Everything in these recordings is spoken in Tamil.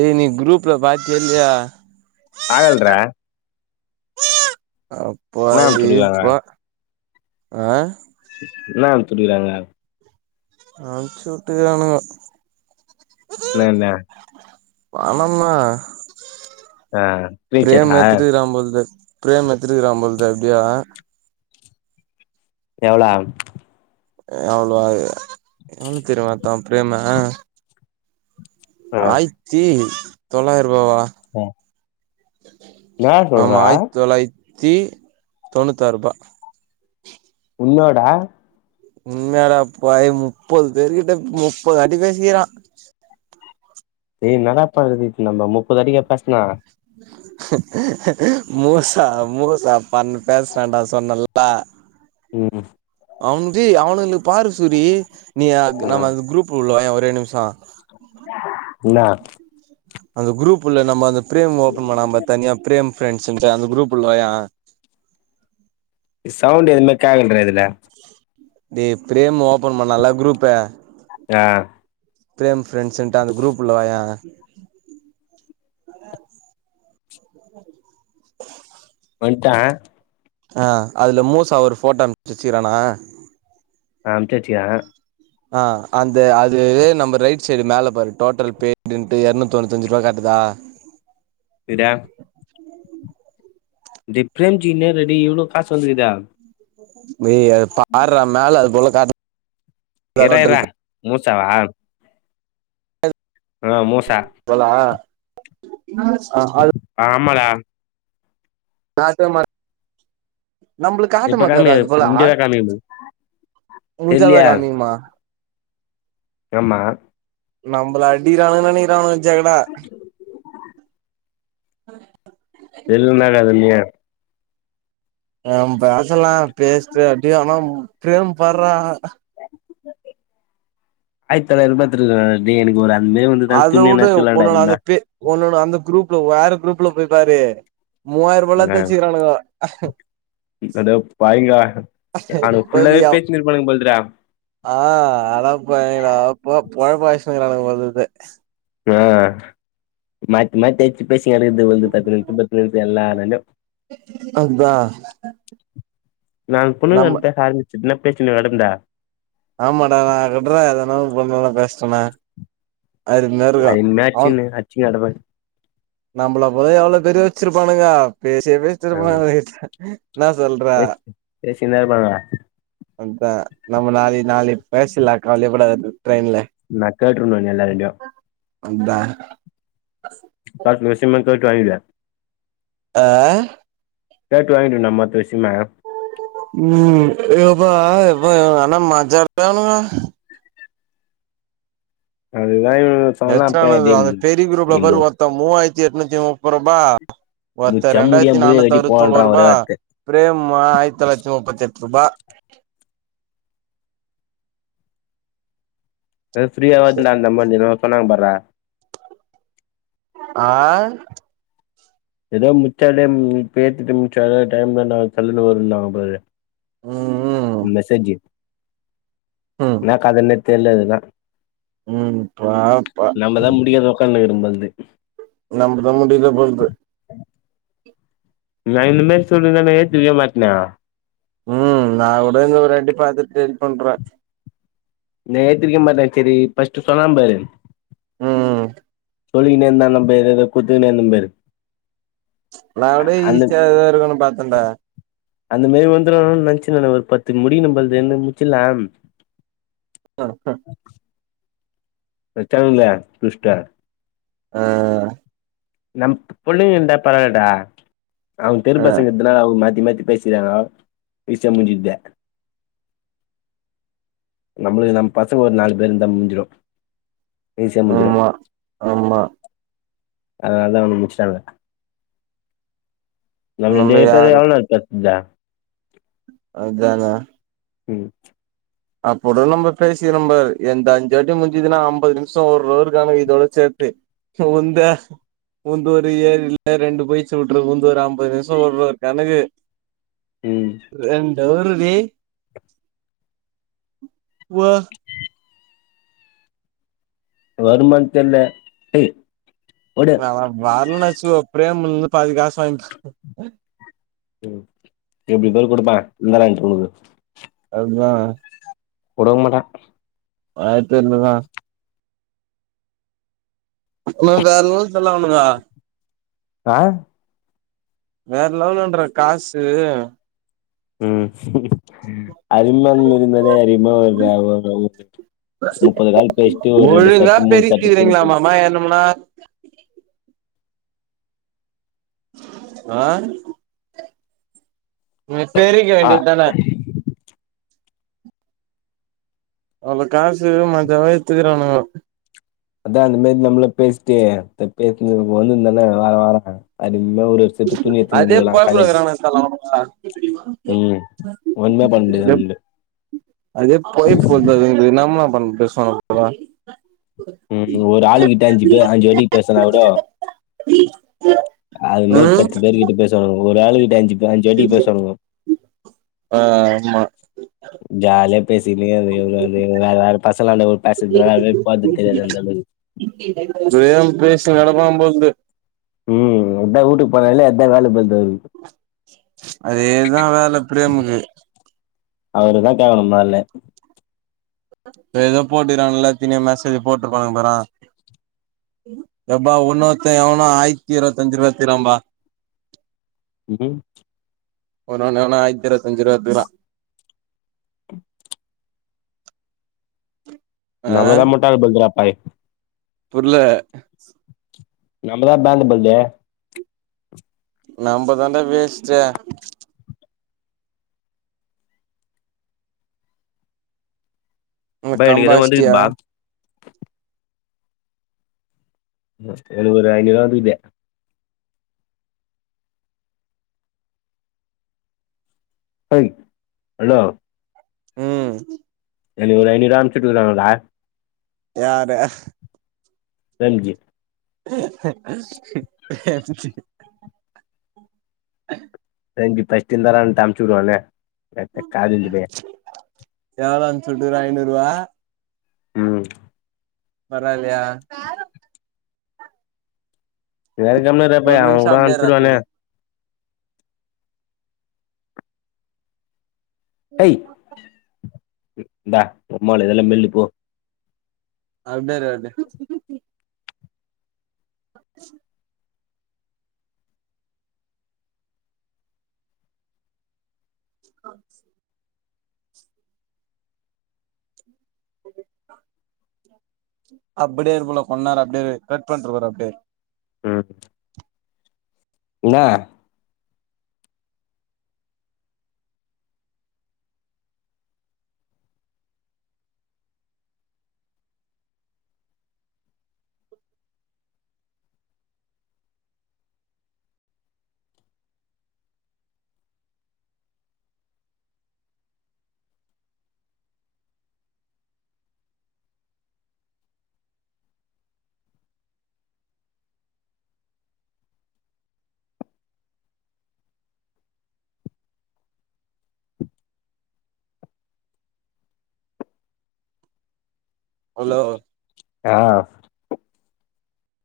ஏ நீ குரூப்ல பாத்தியா இல்லியா பாகல்ரா அப்பா என்ன எ அனுப்ச்சுடுக்காங்க ஈப்பா ஆ என்ன அம்சுட்டுருக்காங்க அம்ச்சுட்டுக்கானுகோ என்னனு பணம்மா ஆ பிரேம் ஸ்க்ரீன்ஷாட்டா எத்துட்டுருக்கா போலே பிரேம் எத்துட்டுருக்கா பொல்து எப்டியோ எவ்ளா எவ்ளவா எவ்ள தெரிமா எடுத்தா பிரேமு ஆ ஆயித்தி தொள்ளாயிரூவாவா என்னா ஆமா சொல்றா ஆயித் தொள்ளாயித்தி தொண்ணூத்தாரூபா உண்மேடா உண்மேல அடப்பாவி முப்பது பேரு கிட்ட முப்பது வாட்டி பேசிக்கிறா ஏ என்னடா பண்றது இப்ப நம்ம முப்பது வாட்டிக்கா பேசனா உம் மூசா மூசா பண்ணு பேசுறான்டா சொன்னல்ல ம் அவனுக்கு அவனுங்களுக்கு பாருசூரி நீ நம்ம அந்த குரூப் உள்ள வாயே ஒரே நிம்ஷோ என்ன அந்த குரூப் உள்ள நம்ம அந்த பிரேம் ஓபன் பண்ணா பாத்தனியா பிரேம் ஃப்ரண்ட்ஸ்ன்ட்டு அந்த குரூப் உள்ள வாயே சவுண்ட் எதுவுமே கேக்கலறா இதுல டேய் பிரேம் ஓபன் பண்ணால்லா குரூப் ஆ பிரேம் ஃப்ரெண்ட்ஸ்ன்ட்டு அந்த குரூப் உள்ள வாயே [inaudible] வன்ட்டே ஆ அதுல மூசா ஒரு போட்டோ அம்ச்சி வச்சிக்கிறானா ஆ அம்ச்சி வச்சிகிறா ஆ அந்த அது நம்ம ரைட் சைடு மேல பாரு டோட்டல் பெய்ட்ன்ட்டு இரநூத்தி தொண்ணூத்தஞ்சி ரூவா காட்டுதா [inaudible] [inaudible] திட டேய் பிரேம் ஜீ இன்ன ரெடி இவ்ளோ காசு வந்துக்குதா டேய் அத பார்றா மேல அது போல காட்டு இர்றா இர்றா மூச்சாவா ஆ மோச தோழா ஆமலா நா இருக்க மாட் நம்பளுக்கு காட்ட இப்ப மாட்டதேடா காமிக்க அது போல முடிஞ்சதா காமிக்க முடியாது முஞ்சாதா தெர்லயா காமிக்குமா ஆமா நம்பள அடிக்கிறானுக நெனைக்கிறானுக ஜகடா எள்ளுன்னா என்னது தம்பி ஆ பேசலா பேசிட்டு அப்டியே ஆனா பிரேம் பார்றா ஆய் தல எதிர் பாத்துட்ருக்கே நானு நீ எனக்கு ஒரு அன்பே வந்து தான அத துணி எதுனா வுடு எடுத்துக்கிலாண்டா உன்னோட அந்த என்ன பே உன்னோட அந்த குரூப்ல வேற குரூப்ல போய் பாரு மூவாயிரோ ரூவாலா ஆ தேச்சிக்கிறானுக அட பாவிகளா ஆன ஃபுல்லாவே போவியா பேச்சின்னு இருப்பானுங்க போலறா ஆ அட பாவிகளா பொ பொழப்ப அழிச்சின்னுஇருக்கானுங்க போல தெரிது ஆ மாத்தி மாத்தி அடிச்சி பேசிங்கெடக்குது இது வந்து பத்து நிமிஷோ பத்து நிமிஷோ எல்லாலண்டு அதா நான் நம்ம பொண்ணுங்கட்ட பேச ஆரம்பிச்சதுன்ன பேச்சின்ன வடந்தா ஆமடா நான கட்றே அதனால பொண்ணுங்க கூட பேசிட்டனே அழுதுகின்னே இருக்கு அது என்ன அவன் ஆச்சுன்னு அடிச்சுனு கெடப்பே நம்பள போல எவ்ளோ பேர் யோசிச்சிருப்பானுக பேசிய ஆ பேசிருப்பான பேசு பேசின்னு தா இருப்பானுங்க அதா நம்ம நாளி நாளிக்கு பேசில்லா காவலயே படாத நா கேட்ருன்னு எல்லாரான்டயு அதா பாத்து இந்த விஷயமா கேட்டு வாங்கீடு ஆ கேட்டு வாங்கீடு நா மத்த விசியமா ம் எப்பா எப்பா ஆனா மஜா [inaudible] அது எத்தானது அந்த பெரி குரூப்ல நீ ப மூ ஒர்த்த மூவாயித்தி எட்நூத்தி முப்பரூபா ஒர்த்த முச்சா முடியா ரெண்டாயிர்த்தி முடிய நானூத்தி வெட்டி போடான்றா ஒரே அறுபத்தொம்போரூபா வார்த் ப்ரேம் மா ஆயித் தொள்ளாயித்தி முப்பத்தெட்ரூபா எ ஃப்ரீயா [unintelligible] பண்ணாங்க பார்ரா ஆ எதோ முச்சாலே ம் பேத்துட்டு முச்சாத டைம்ல நா சல்லுனு [unintelligible] ம் மெசேஜு ம் என்னா காதுல்லே தெரிலேன்ன ம் பாப்ப அங்கந்து நமுக் முடியில போகுது நா இந்த மே சொல்லிந்தாவே பிரிய மாட்னா ம் நா கூட இத ஒராட்டி பாத்துட்டு இத் பண்றே நே ஏத்திருக்கே மாட்டே ஆக்சலி பஸ்ட்டு சொன்னாம் பாரு ம் சொல்லிந்தே நா நம்பேரியாலே கூட்டிண்டேனும்பாரு ந அப்டே ஈசியாதா இருக்குன் பாத்தேன்டா அந்த மாரி வந்துரூன் நென்ச்சு நா ஒரு பத்துக்கு முடிக்குணும் போல்துன் முச்சிட்லாம் வரப்பெ வெத்தவுங்ளே புஷ்டே ஆ நம் புள்ளிங் இந்தா பராவல்டா அவுங்க தெரு ஆ பசங்க இப்ட்தா மாத்தி மாத்தி பேசிகாங்கோ விஷ முஞ்சுத்தே நம்ளுகு நம் பசங்க ஒரு நாலு பே இந்தா முஞ்சிடூ ஆமா ஆமா அதனாலதா அவனுங்க முச்டாங்க நம்ம [unintelligible] இந்தா மஜாதா ம் அப்போத நம்ம பேசிகிறோம்பாரு எந்த அஞ்சாட்டி முஞ்சுதனா அம்பது நிமிஷோ ஒரு ஒருக்கானு இதோட சேத்து கி உந்த உந்து ஒரு ஏழ் இல்ல ரெண்டு போயிச்சுவுட்ருக்கூ உந்து ஒரு அம்பது நிமிஷோ ஓடுற கணக்கு ம் ரெண்டு அவருவே வா கவுர்மெண்டில்ல பெ வ வாரனாச்ல ஒ பிரேமுல் பாதி காசு வாங்ட் ம் எப்டி போய் குடுப்பா இந்தாடா ஐஃபோனுனு ங்கா குடுக்க மாட்டா ஆ தெர்ஞ்சதா ம் வேறென்னு சொல்லாவுனுங்கா ஆ வேற லெவலன்ற காசு ம் அரிமா மிருந்ததே அரிமா [unintelligible] முப்பது கால் பேசிட்டு ஒரு ரெண்டு ஒழுங்கா செட்டு முச்சா தூக்கிணி போயிரூ பெருக்கிக்கிறீங்களாமாமா என்னமுன்னா வா ம் செரிகு ஆ வேண்டித்தானே அவ்ள காசு மஜாவா எத்துக்கிறானுகோ அதா அந்து மாரி நம்மளு பேசிட்டு [unintelligible] வார வார இந்தா ஒரு செட் துணி எத்துனு வந்துக்கலா காலேஜ்க்கு ம் ஒண்ணு உண்டு உண்டு அதே போய் [unintelligible] என்னாம்மா பண்ண பிரச்சன உனக்கு ம் ஒரு ஆளு கிட்ட அஞ்சு பேரு அஞ்சு வாடிக்கு பேசனா கூட அ என்ன ம் பத்து பேர்கிட்ட பேசுவாங்க ஒரு ஆள் கிட்ட அஞ்சு அஞ்சு வாட்டிக்கு பேசுவானுங்க ஆ ஆமா ஜா பேசிக்னே வருது இவங் இவங்கனு வேற வேற பசங்கலான்ட பேசறதுனாலவே போர்து தெரியாது அந்த அளவு வே [unintelligible] போல்து ம் அதா வூட்டுக்கு போனாலே அதா வேல போல்து அவர்க்கு அதேதா வேல ப்ரேம்க்கு அவருதா கேக்கணு முன்னாலே இப்ப எதோ போட்டுறாங்கல்ல எத்தினி மெசேஜ் போட்டுருக்காங்க பாரன் எப்பா உன்னொத்த எவனோ ஆயித்த இருவத்தஞ்சிருபா எடுத்திரகாம்பா இதேம் ஒன்னு ஒன்னா ஆயிரத்து இருவத்தஞ்சுருபா எடுத்துக்ரான் நம்மதா முட்டாள் போல்த்ருதா பாய் புர்ல நம்மதா பாண்டு போல்து நம்மதான்டா வேஷ்ட்டு இந்த ப்பா எனக்கு கம்பா தோ வந்துகிது அஷ்டியா பா ஜஸ்ட் எனக்கு ஒரு ஐநூறுவா வந்துகிது ஏய் ஹலோ ம் எனக்கி ஒரு ஐநூறூபா அமிச்சிட்டுருக்காங்களா யாரு பிரேம்ஜி ஹ ஹ ஹ ரெண்டு பஷ்ஷூடு இந்தாரன்ட்டு அம்ச்சு வுடுவானே செத்த கால்லூலி பயன் எவ்ளோ அம்சுட்டுருகா ஐநூறு ரூவா ம் பரவாலயா ஏ கம்னுரு ஒரு பயா அவன் நிமிஷோ கூட அப்டியே இர்றா அனுச்சுடுவானா சூரி ம் ஏய் அப்பா இந்தா மொதல்ல இதெல்லா மெல்லு போ அப்டே இரு வருட்டு [inaudible] ஆ [inaudible] அப்டியே இரு புள்ள கொன்னேரோ அப்டியே இரு கட் பண்ட்டு வர்ர அப்டியே இரு ம் இந்தா ஹலோ ஆ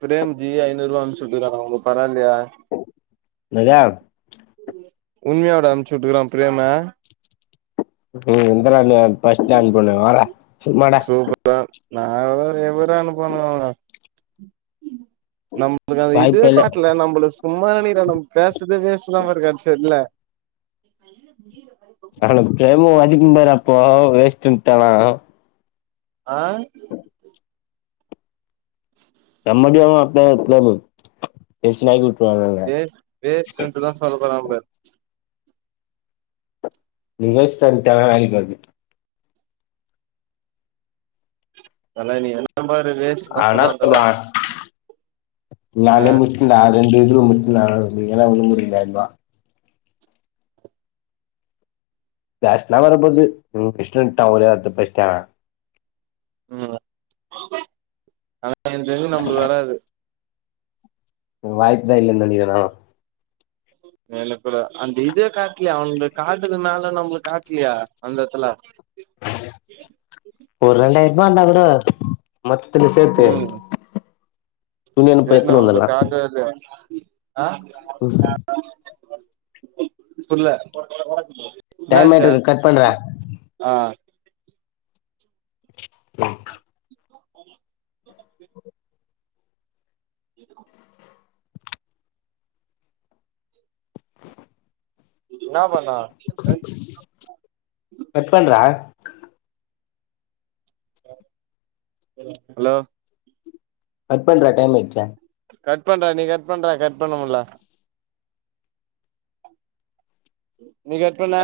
பிரேம்ஜி ஐநூறு ரூபா அம்ச்சிட்டு விட்டுறுகாரா உனக்கு பரவால்யா என்னது உண்மியாவாடா அம்ச்சுட்டுக்கறா பிரேமு ம் இங்கதா இங்க பஸ்ட்டு அனுப்புன வாடா சும்மாடா நால்லா எவரு அனுப்பனு நம் உங்ளுக்கு அந்த இதுவே வாய்ப்பே இல்ல காட்டுல நம்பலுஸ் சும்மா இரு நீரா நம் பேசுதே வேஸ்ட்டுதா மார் இருக்கா செர்ல அவனுக்கு பிரேமு அதிகுந்தான அப்போ வேஸ்ட்ன்டானா ஆ நம்மடியாலா அப்ளா இருக்காது டென்ஷன் ஆக்கி விட் வேஸ் பேஸ்ரன்ட்டுதா சொல்டுறான் பார் நீ பேஸ்ட்வன்ட்டனா வாலிக்காக்கு நல்லா நீ பாரு வேஸ்ட் ஆ தா என்ன சொல்லுவா தல சொன்ன ஆ நாளே நிக்குடா ரெண்டு திரும் முண்சுனா நீங்களா ஒன்னு முடிலான்வா டாஸ்க்லா வரப்போது உன்க் இஸ்டொன்ட்டா ஒரே வார்த்த பேஸ்ட்டானா உம்யாவா ஆனா எனக்கு தெரிஞ்சு நம்ளுக்கு வராது வாய்ப்பு தான் இல்லன் நெனைக்குறான் எனக்கூட அந்த இதே காட்ல்யா அவ்ன்ள்து காட்டுதுனால நம்ளுக் காட்ல்யா அந்த எட்த்துல ஒர் ரெண்டாய்ர்பா இர்ந்தா கூட மத்துதிலு சேத்து ம் என்ன நம்ப கால்தா அது ஆ ம் புர்ல டைம் ஆயிட்டு நாசா இருக்கு கட் பண்றே ஆ ம் [inaudible] இருக்கு ன்னா பண்ணா கட் பண்றா ஹலோ கட் பண்றா டைம் ஆய்ட்சே கட் பண்றா நீ கட் பண்றா கட் பண்ணமுல்ல நீ கட் பண்ண